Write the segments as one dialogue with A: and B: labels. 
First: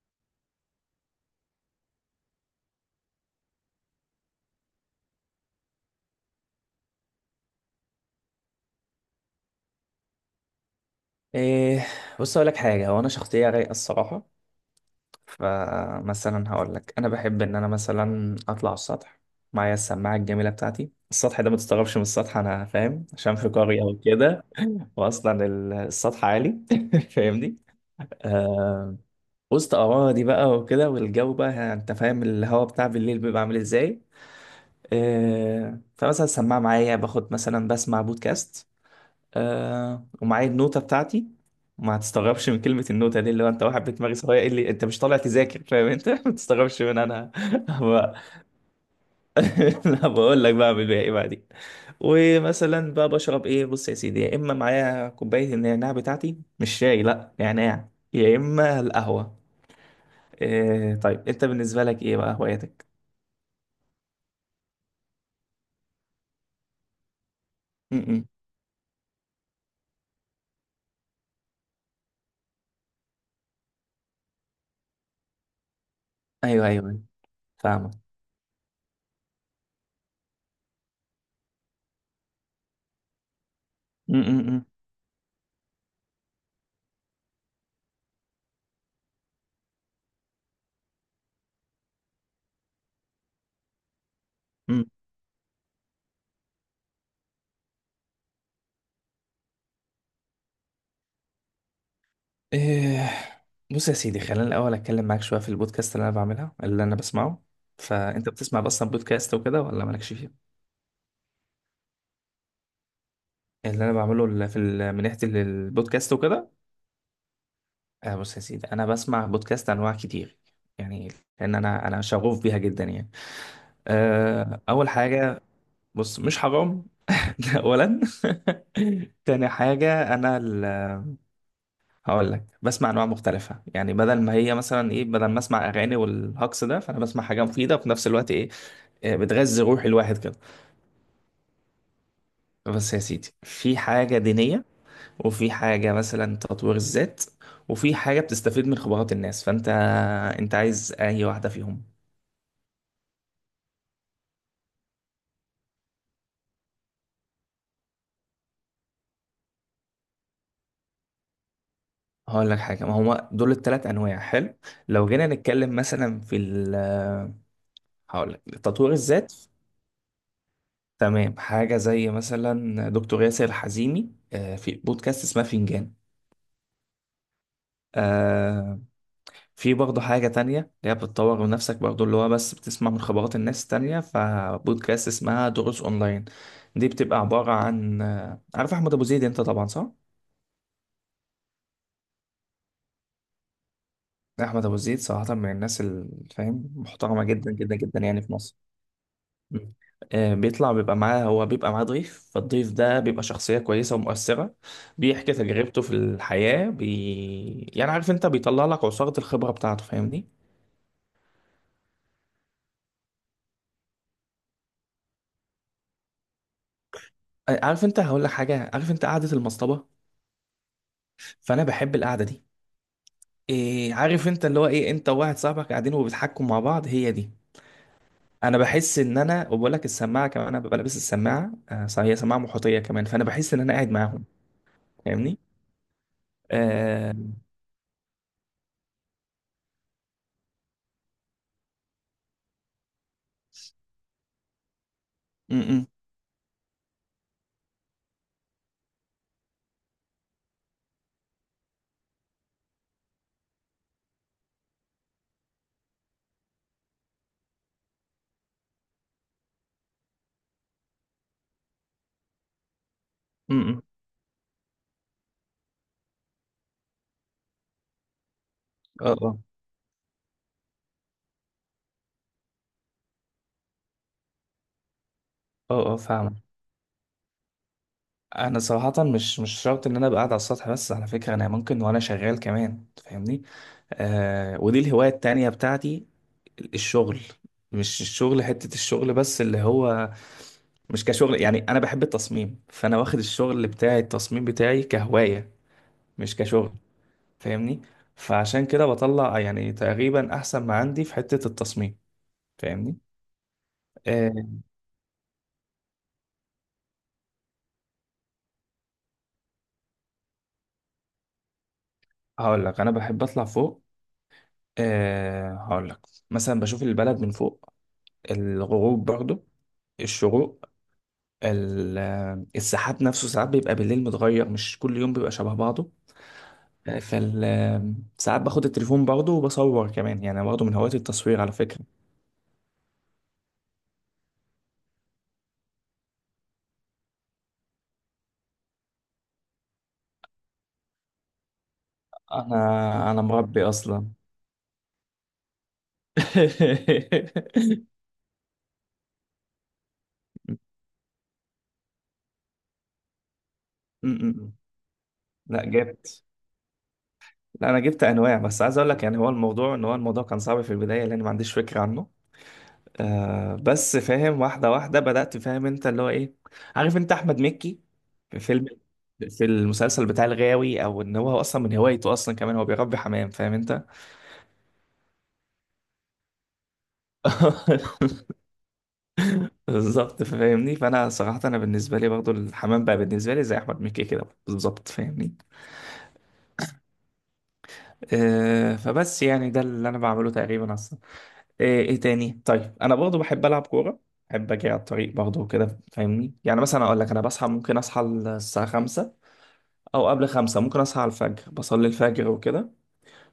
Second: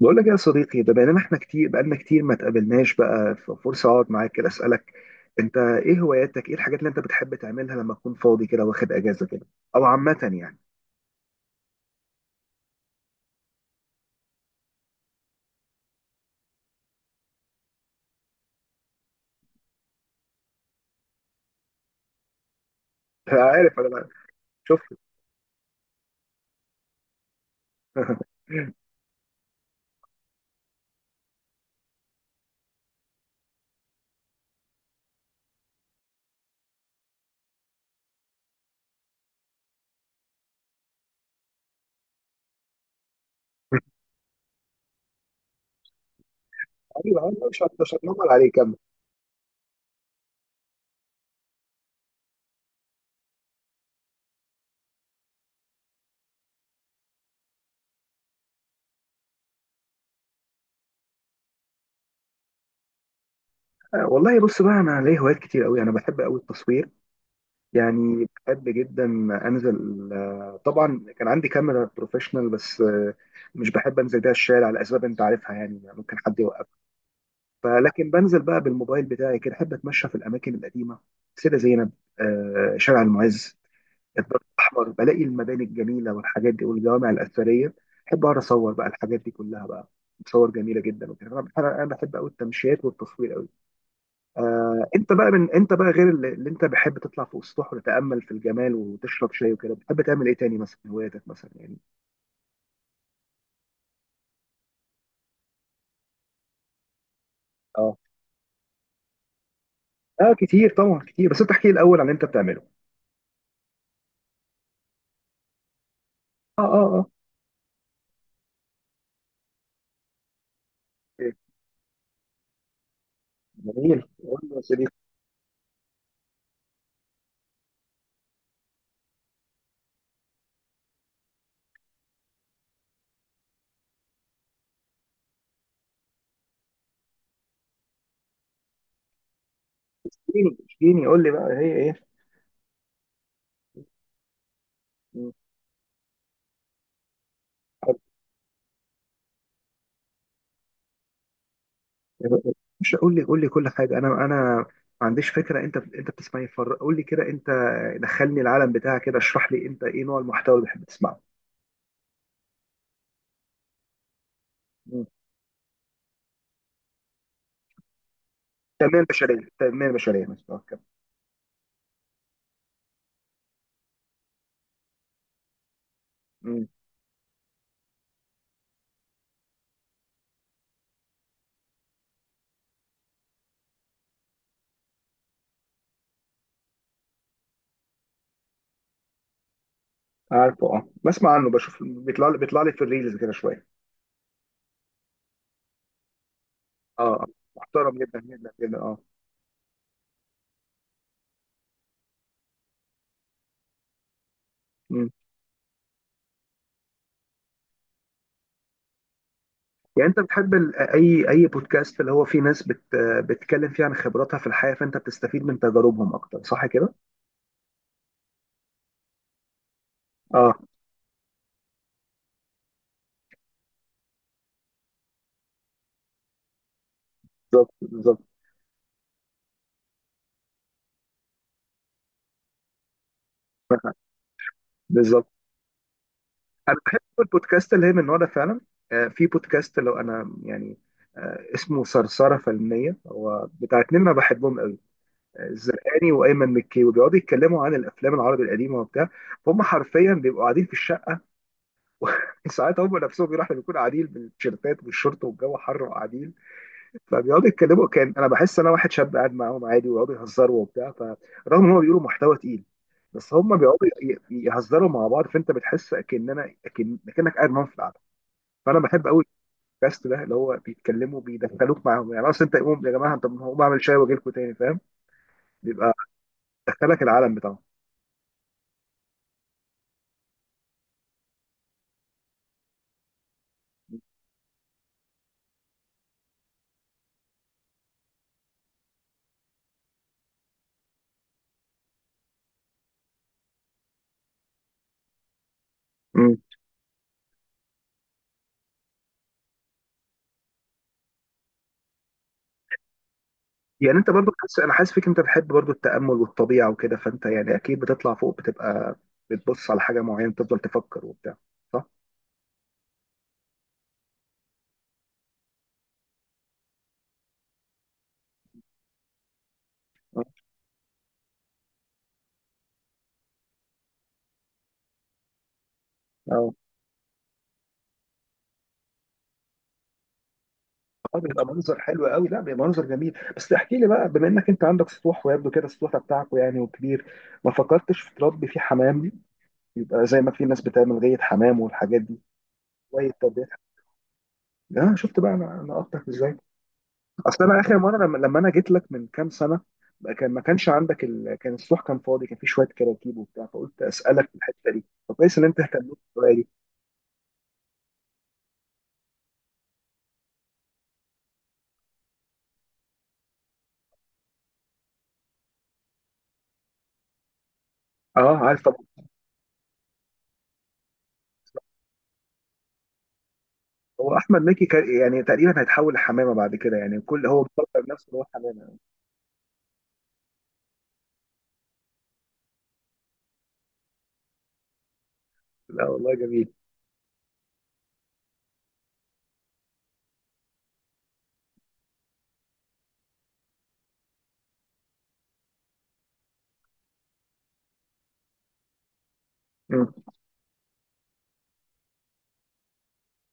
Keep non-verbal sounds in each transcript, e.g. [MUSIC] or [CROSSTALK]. A: بقول لك إيه يا صديقي؟ ده بقينا احنا كتير، بقالنا كتير ما اتقابلناش بقى، ففرصة اقعد معاك كده اسألك انت ايه هواياتك، ايه الحاجات اللي انت بتحب تعملها لما تكون فاضي كده، واخد اجازة كده او عامة يعني.
B: إيه، بص اقول لك حاجه. هو انا شخصيه رايقه الصراحه. فمثلا هقول لك انا بحب ان انا اطلع السطح معايا السماعه الجميله بتاعتي. السطح ده ما تستغربش من السطح، انا فاهم،
A: [LAUGHS]
B: عشان
A: أنا
B: في
A: عارف
B: قريه
A: انا
B: وكده.
A: شفت.
B: واصلا السطح عالي. [LAUGHS] فاهمني؟
A: [LAUGHS]
B: آه. وسط اراضي بقى وكده، والجو بقى انت فاهم الهواء بتاع بالليل بيبقى عامل ازاي. آه، فمثلا السماعه معايا، باخد مثلا بسمع بودكاست. آه، ومعايا النوتة بتاعتي. ما هتستغربش من كلمة النوتة دي، اللي هو انت واحد بدماغي صغير، ايه اللي انت مش طالع تذاكر؟ فاهم انت؟ [LAUGHS] ما تستغربش من
A: ايوه
B: انا
A: ايوه، مش
B: بقى.
A: هتنمر عليك، كمل.
B: [LAUGHS] لا بقول لك بقى بعمل بيها ايه بعدين. ومثلا بقى بشرب ايه؟ بص يا سيدي، يا اما معايا كوباية النعناع بتاعتي، مش شاي، لا، نعناع، يا اما القهوة. إيه طيب انت بالنسبة لك ايه بقى هواياتك؟
A: والله بص بقى، انا ليا هوايات كتير قوي، انا بحب قوي التصوير،
B: م-م.
A: يعني بحب جدا. انزل، طبعا كان عندي كاميرا بروفيشنال، بس مش بحب انزل بيها الشارع لاسباب انت عارفها، يعني ممكن حد
B: ايوه
A: يوقفني.
B: ايوه، أيوة، فاهمك.
A: فلكن بنزل بقى بالموبايل بتاعي كده، احب اتمشى في الاماكن القديمه، سيده زينب، شارع المعز، الدرب
B: م-م-م.
A: الاحمر، بلاقي المباني الجميله والحاجات دي والجوامع الاثريه، احب اقعد اصور بقى الحاجات دي كلها بقى، صور جميله جدا وكده. انا بحب قوي التمشيات والتصوير قوي. انت بقى، من انت بقى غير اللي انت بحب تطلع فوق السطوح وتتامل في الجمال وتشرب شاي وكده، بتحب تعمل ايه تاني مثلا، هواياتك مثلا يعني؟
B: إيه، بص يا سيدي، خلينا الأول أتكلم معاك شوية في البودكاست اللي أنا بعملها، اللي أنا بسمعه.
A: اه
B: فأنت بتسمع أصلا بودكاست وكده ولا مالكش
A: اه،
B: فيه؟
A: كتير طبعا كتير، بس انت احكي لي الاول عن اللي انت بتعمله.
B: اللي أنا بعمله ال- في ال- من ناحية ال- البودكاست وكده.
A: اه اه اه.
B: آه، بص يا سيدي، أنا بسمع بودكاست أنواع كتير يعني.
A: إيه،
B: لأن أنا شغوف بيها جدا يعني.
A: جميل، قول لي يا
B: آه،
A: سيدي.
B: أول حاجة، بص مش حرام؟ [LAUGHS] ده أولا. [LAUGHS] تاني حاجة هقول لك بسمع انواع مختلفه. يعني بدل ما هي مثلا ايه، بدل ما اسمع اغاني والهجص ده، فانا بسمع حاجه مفيده وفي نفس الوقت ايه، آه، بتغذي روح الواحد كده.
A: اشجيني اشجيني، قول لي بقى هي ايه.
B: بس يا سيدي، في حاجة دينية،
A: مم.
B: وفي حاجة مثلا تطوير الذات، وفي
A: حلو.
B: حاجة بتستفيد من خبرات الناس. فأنت أنت عايز أي واحدة فيهم؟
A: مش قول لي، قول لي كل حاجه، انا ما عنديش فكره، انت بتسمعي فر، قول لي كده انت، دخلني العالم بتاعك كده، اشرح لي انت ايه نوع المحتوى اللي بتحب تسمعه.
B: هقول لك حاجة، ما هما دول التلات أنواع حلو.
A: مم.
B: لو جينا نتكلم مثلا في هقول لك تطوير
A: التنميه
B: الذات،
A: البشريه التنميه البشريه مثلا كده.
B: تمام. حاجة زي مثلا دكتور ياسر الحزيمي، آه، في بودكاست اسمها فنجان.
A: مم.
B: آه، في برضه حاجة تانية اللي هي بتطور من نفسك برضه، اللي هو بس بتسمع من خبرات الناس التانية، فبودكاست اسمها دروس أونلاين. دي بتبقى عبارة عن، عارف أحمد أبو زيد أنت طبعا، صح؟
A: عارفه، اه، بسمع عنه، بشوف بيطلع لي في الريلز كده شويه.
B: أحمد أبو زيد صراحة من الناس الفاهم،
A: اه
B: محترمة
A: آه.
B: جدا جدا
A: محترم
B: جدا
A: جدا
B: يعني في
A: جدا
B: مصر.
A: جدا، اه.
B: مم. آه، بيطلع بيبقى معاه، هو بيبقى معاه ضيف، فالضيف ده بيبقى شخصية كويسة ومؤثرة.
A: مم.
B: بيحكي تجربته في الحياة يعني عارف أنت، بيطلع لك عصارة الخبرة بتاعته،
A: يعني انت
B: فاهمني؟
A: بتحب اي بودكاست اللي هو فيه ناس بتتكلم فيه عن خبراتها في الحياه، فانت بتستفيد من تجاربهم اكتر، صح كده؟
B: آه، عارف أنت، هقول لك حاجة، عارف أنت قعدة المصطبة؟
A: اه،
B: فأنا بحب القعدة دي. إيه عارف انت، اللي هو ايه، انت وواحد صاحبك قاعدين وبيضحكوا مع بعض، هي دي.
A: بالظبط بالظبط
B: انا بحس ان انا، وبقول لك السماعه كمان، انا ببقى لابس السماعه، آه صح، هي سماعه محيطيه كمان، فانا بحس ان انا قاعد معاهم.
A: بالظبط.
B: فاهمني؟
A: انا بحب
B: آه.
A: البودكاست اللي هي من النوع ده فعلا. في بودكاست، لو انا يعني، اسمه صرصره فنيه، هو بتاع اتنين انا بحبهم قوي،
B: م-م،
A: الزرقاني وايمن مكي، وبيقعدوا يتكلموا عن الافلام العربي القديمه وبتاع. هم حرفيا بيبقوا قاعدين في الشقه. [LAUGHS] وساعات هم نفسهم بيروحوا بيكونوا قاعدين بالتيشيرتات والشورت والجو حر وقاعدين، فبيقعدوا يتكلموا، كان انا بحس انا واحد شاب قاعد معاهم عادي، ويقعدوا يهزروا وبتاع، فرغم ان هم بيقولوا محتوى تقيل، بس هم
B: م-م.
A: بيقعدوا يهزروا مع بعض، فانت بتحس اكننا اكن اكنك قاعد معاهم في القعده. فانا بحب
B: اه
A: قوي
B: اه
A: البودكاست ده، اللي هو بيتكلموا بيدخلوك معاهم، يعني اصل انت قوم يا جماعه، طب ما هقوم اعمل شاي واجي لكم تاني، فاهم؟
B: اه
A: بيبقى
B: اه فاهم.
A: دخلك العالم بتاعهم.
B: انا صراحه مش شرط ان انا ابقى قاعد على السطح، بس على فكره انا ممكن وانا شغال كمان، فاهمني؟ آه، ودي الهوايه التانيه بتاعتي، الشغل. مش الشغل حتة الشغل بس، اللي هو مش كشغل، يعني انا بحب التصميم، فانا واخد الشغل بتاعي، التصميم بتاعي كهواية
A: مم.
B: مش كشغل، فاهمني؟ فعشان كده بطلع يعني تقريبا احسن ما عندي في حتة التصميم، فاهمني؟
A: يعني انت برضو
B: أه،
A: حاسس، انا حاسس فيك انت بتحب برضو التامل والطبيعه وكده، فانت يعني اكيد بتطلع فوق، بتبقى بتبص على حاجه معينه، بتفضل تفكر وبتاع، صح؟
B: هقول لك انا بحب اطلع فوق. أه، هقول لك، مثلا بشوف البلد من فوق، الغروب برضو، الشروق، ال- السحاب نفسه ساعات بيبقى بالليل متغير، مش كل يوم بيبقى شبه بعضه.
A: اه
B: فال ساعات باخد التليفون برضه وبصور كمان، يعني أنا برضه من هواية
A: اه.
B: التصوير
A: بيبقى
B: على فكرة.
A: منظر حلو قوي، لا بيبقى منظر جميل. بس احكي لي بقى، بما انك انت عندك سطوح، ويبدو كده السطوح بتاعكم يعني وكبير، ما فكرتش في تربي فيه حمام دي؟ يبقى زي ما في ناس بتعمل غية حمام والحاجات دي،
B: أنا
A: شوية
B: أنا
A: تربية
B: مربي أصلا.
A: حمام. اه شفت بقى انا انا اخطأت ازاي.
B: [LAUGHS]
A: اصل انا اخر مرة لما انا جيت لك من كام سنة، ما كانش عندك ال، كان السطوح كان فاضي، كان فيه شوية كراكيب وبتاع، فقلت اسألك في
B: م-م-م.
A: الحتة دي، فكويس ان انت
B: لا
A: اهتميت
B: جبت،
A: بالطريقة دي.
B: لا أنا جبت أنواع. بس عايز أقول لك يعني هو الموضوع، إن هو الموضوع كان صعب في البداية لأن ما عنديش فكرة عنه. آه بس فاهم، واحدة واحدة بدأت. فاهم أنت، اللي هو إيه، عارف أنت أحمد مكي
A: اه،
B: في
A: عارف
B: فيلم،
A: طبعا.
B: في المسلسل بتاع الغاوي، أو إن هو أصلا من هوايته أصلا كمان هو بيربي حمام، فاهم أنت؟
A: هو احمد مكي كان يعني تقريبا هيتحول لحمامة بعد كده يعني، كل هو مفكر
B: [LAUGHS]
A: نفسه ان هو حمامة.
B: بالظبط فاهمني. فانا صراحه انا بالنسبه لي برضو الحمام بقى بالنسبه لي زي احمد مكي كده بالظبط، فاهمني؟
A: لا والله جميل.
B: آه، فبس يعني ده اللي انا بعمله تقريبا اصلا. آه، ايه تاني؟ طيب انا برضو بحب العب كوره، بحب اجي على الطريق برضو كده، فاهمني؟ يعني مثلا اقول لك انا بصحى، ممكن اصحى الساعه 5،
A: مم.
B: او قبل 5 ممكن اصحى على الفجر، بصلي الفجر وكده،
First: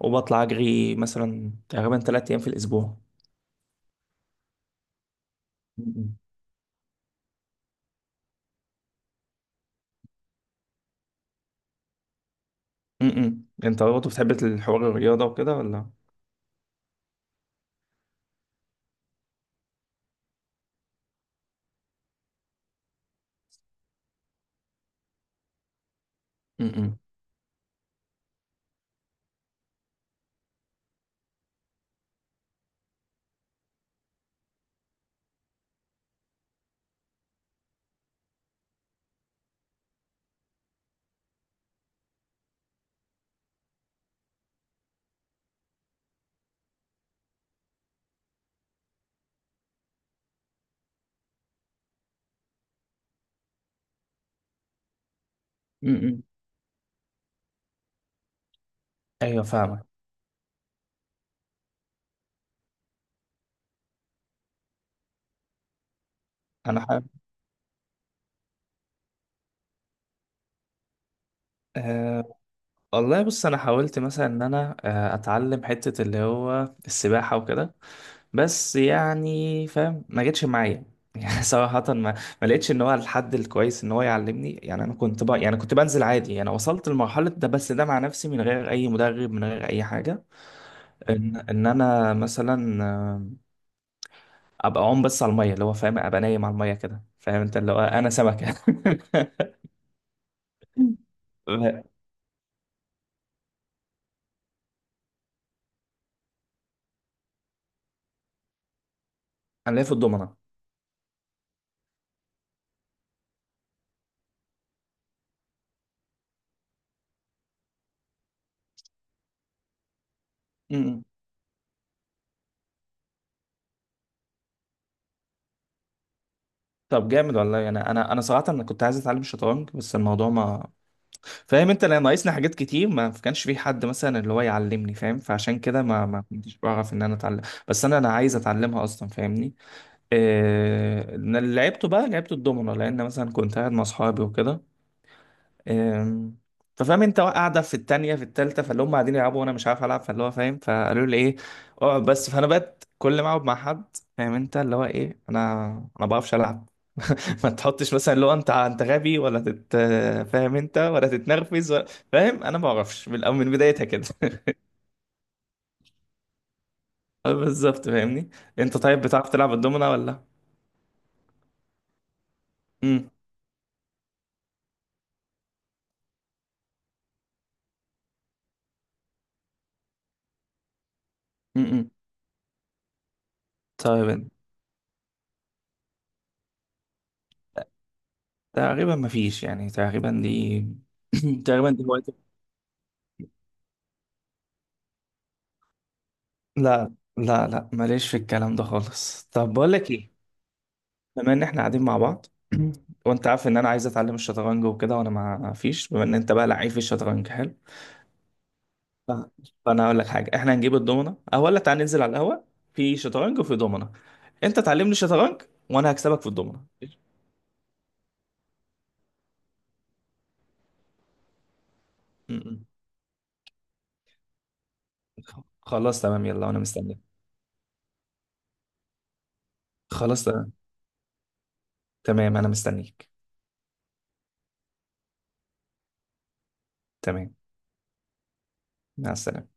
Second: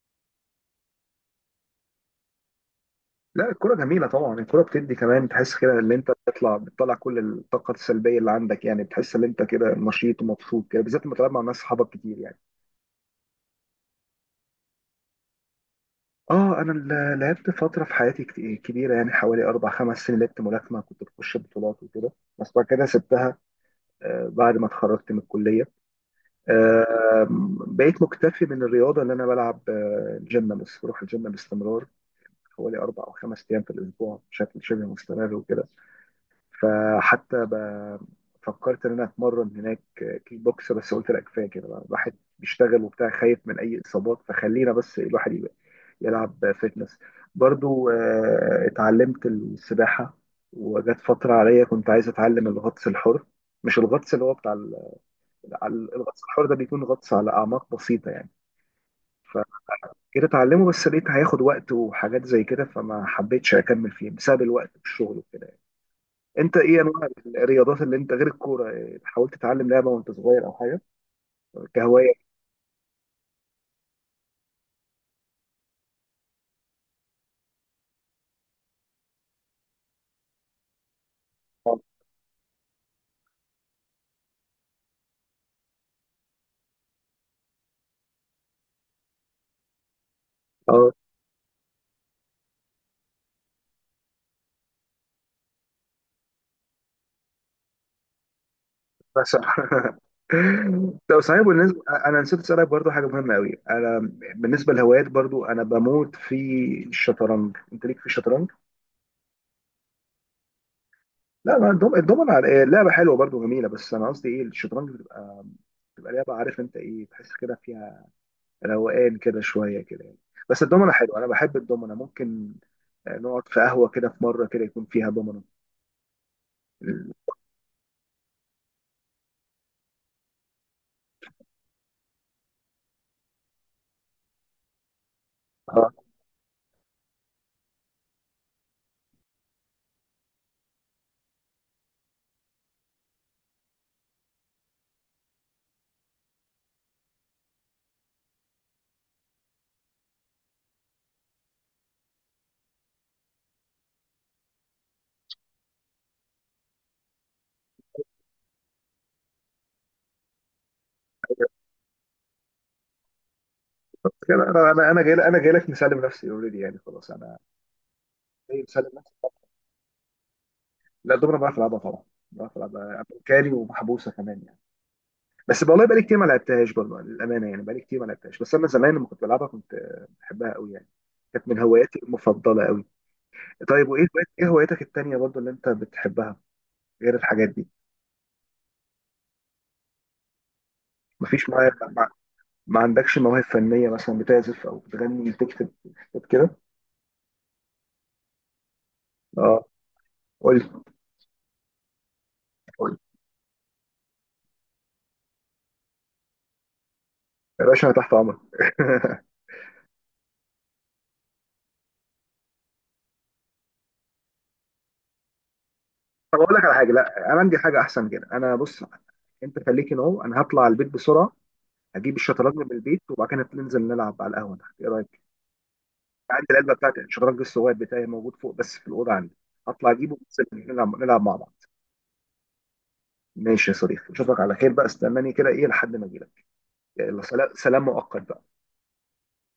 B: وبطلع اجري مثلا تقريبا 3 ايام في الاسبوع.
A: لا الكرة جميلة طبعا، الكرة بتدي كمان تحس كده ان انت
B: م-م.
A: بتطلع كل الطاقة السلبية اللي عندك، يعني بتحس ان انت كده نشيط ومبسوط كده، بالذات لما تلعب مع ناس صحابك كتير يعني.
B: م-م. انت برضو بتحب الحوار الرياضه وكده ولا؟
A: اه، انا لعبت فترة في حياتي كبيرة، يعني حوالي اربع خمس سنين لعبت ملاكمة، كنت بخش بطولات وكده، بس بعد كده سبتها. بعد ما اتخرجت من الكلية،
B: م-م.
A: آه، بقيت مكتفي من الرياضة اللي انا بلعب. جيم، بس بروح الجيم باستمرار، حوالي اربع او خمس ايام في الاسبوع بشكل شبه مستمر وكده. فحتى ب- فكرت ان انا اتمرن هناك كيك بوكس، بس قلت لا كفايه كده بقى، الواحد بيشتغل وبتاع، خايف من اي اصابات، فخلينا بس الواحد يبقى يلعب فيتنس برضو. اتعلمت السباحه، وجت فتره عليا كنت عايز اتعلم الغطس الحر، مش الغطس اللي هو بتاع
B: م-م.
A: الغطس الحر ده بيكون غطس على اعماق بسيطه يعني،
B: ايوه فاهمك.
A: فجيت اتعلمه، بس لقيت هياخد وقت وحاجات زي كده، فما حبيتش اكمل فيه بسبب الوقت والشغل. انت ايه
B: انا
A: انواع الرياضات اللي انت غير الكوره، إيه، حاولت تتعلم لعبه وانت صغير او حاجه كهوايه؟
B: أه، والله بص، انا حاولت مثلا ان انا آه، اتعلم حتة اللي هو السباحة وكده، بس يعني فاهم ما جتش معايا. [LAUGHS] يعني صراحة ما لقيتش ان هو الحد الكويس ان هو يعلمني. يعني انا كنت بقى، يعني كنت بنزل عادي، انا وصلت لمرحلة ده بس ده مع نفسي، من غير اي مدرب، من غير اي حاجة.
A: اه
B: ان انا مثلا آه، ابقى عوم بس على المية، اللي هو فاهم، ابقى نايم على المية كده، فاهم انت اللي هو انا سمكة.
A: بس. [LAUGHS] طب صحيح بالنسبه،
B: [LAUGHS]
A: انا نسيت اسالك برضو حاجه مهمه قوي، انا بالنسبه للهوايات برضو انا بموت في الشطرنج، انت ليك في الشطرنج؟
B: انا ليا في الضمنة.
A: لا، ما الدومنة إيه، لعبه حلوه برضو جميله، بس انا قصدي ايه، الشطرنج بتبقى بتبقى لعبه، عارف انت ايه، تحس كده فيها روقان كده شويه كده يعني. بس الدومنة حلوه، انا بحب الدومنة، ممكن نقعد في قهوه كده في مره كده يكون فيها دومنة.
B: طب جامد والله. انا صراحه، انا كنت عايز اتعلم الشطرنج بس الموضوع ما، فاهم انت، لان ناقصني حاجات كتير، ما كانش في حد مثلا اللي هو يعلمني، فاهم؟ فعشان كده
A: اه
B: ما كنتش بعرف ان انا اتعلم. بس انا عايز اتعلمها اصلا، فاهمني؟ أنا اللي لعبته بقى لعبت الدومينو، لان مثلا كنت قاعد مع اصحابي وكده. إيه... ففاهم انت، قاعده في التانية في التالتة، فاللي هم قاعدين يلعبوا وانا مش عارف العب، فاللي هو فاهم، فقالوا لي ايه اقعد بس. فانا بقت كل ما اقعد مع حد، فاهم انت، اللي هو ايه، انا ما بعرفش العب. [LAUGHS] ما تحطش مثلا لو انت غبي، ولا تت، فاهم انت، ولا تتنرفز، ولا، فاهم، انا ما اعرفش من من بدايتها كده.
A: كده،
B: [LAUGHS]
A: انا جاي، جاي لك مسلم نفسي اوريدي يعني، خلاص
B: اه
A: انا
B: بالظبط فاهمني.
A: جاي
B: انت
A: مسلم
B: طيب
A: نفسي.
B: بتعرف تلعب الدومنة ولا؟
A: لا الدومنه بعرف العبها طبعا، بعرف العبها
B: امم.
A: امريكاني ومحبوسه كمان يعني. بس والله بقالي كتير ما لعبتهاش برضه، للامانه يعني، بقالي كتير ما لعبتهاش، بس انا زمان لما كنت بلعبها كنت، بحبها قوي يعني، كانت من
B: امم.
A: هواياتي المفضله قوي. طيب وايه
B: طيب
A: ايه هواياتك التانيه برضه اللي انت بتحبها، غير الحاجات دي؟
B: تقريبا ما فيش، يعني تقريبا دي، [COUGHS] [CLEARS THROAT]
A: مفيش معايا،
B: تقريبا دي هوايتي.
A: ما عندكش مواهب فنيه مثلا؟ بتعزف او بتغني، بتكتب كده؟
B: لا لا لا، ماليش في الكلام ده خالص. طب
A: اه،
B: بقول لك ايه،
A: قول لي،
B: بما ان احنا قاعدين مع بعض، [COUGHS]
A: قول لي،
B: [CLEARS THROAT] وانت عارف ان انا عايز اتعلم الشطرنج وكده، وانا ما فيش، بما ان انت بقى لعيب في الشطرنج حلو،
A: يا باشا انا تحت امرك.
B: ف-
A: [LAUGHS]
B: فانا هقول لك حاجه، احنا هنجيب الضمنه او ولا تعال ننزل على القهوه، في شطرنج وفي ضمنه، انت تعلمني شطرنج وانا هكسبك في
A: طب اقول لك
B: الضمنه.
A: على حاجه، لا انا عندي حاجه احسن كده، انا بص، انت خليك نو، انا هطلع البيت بسرعه، اجيب
B: م-
A: الشطرنج
B: م.
A: من البيت، وبعد كده ننزل نلعب على القهوه تحت، ايه رايك؟
B: خلاص تمام،
A: عندي
B: يلا انا
A: العلبه بتاعت
B: مستنيك.
A: الشطرنج الصغير بتاعي، موجود فوق بس في الاوضه عندي، هطلع اجيبه،
B: خلاص تمام.
A: وننزل نلعب مع بعض.
B: تمام انا مستنيك.
A: ماشي يا صديقي، اشوفك على خير بقى، استناني كده ايه لحد ما اجي لك، يلا
B: تمام،
A: سلام، سلام مؤقت بقى.
B: مع السلامه.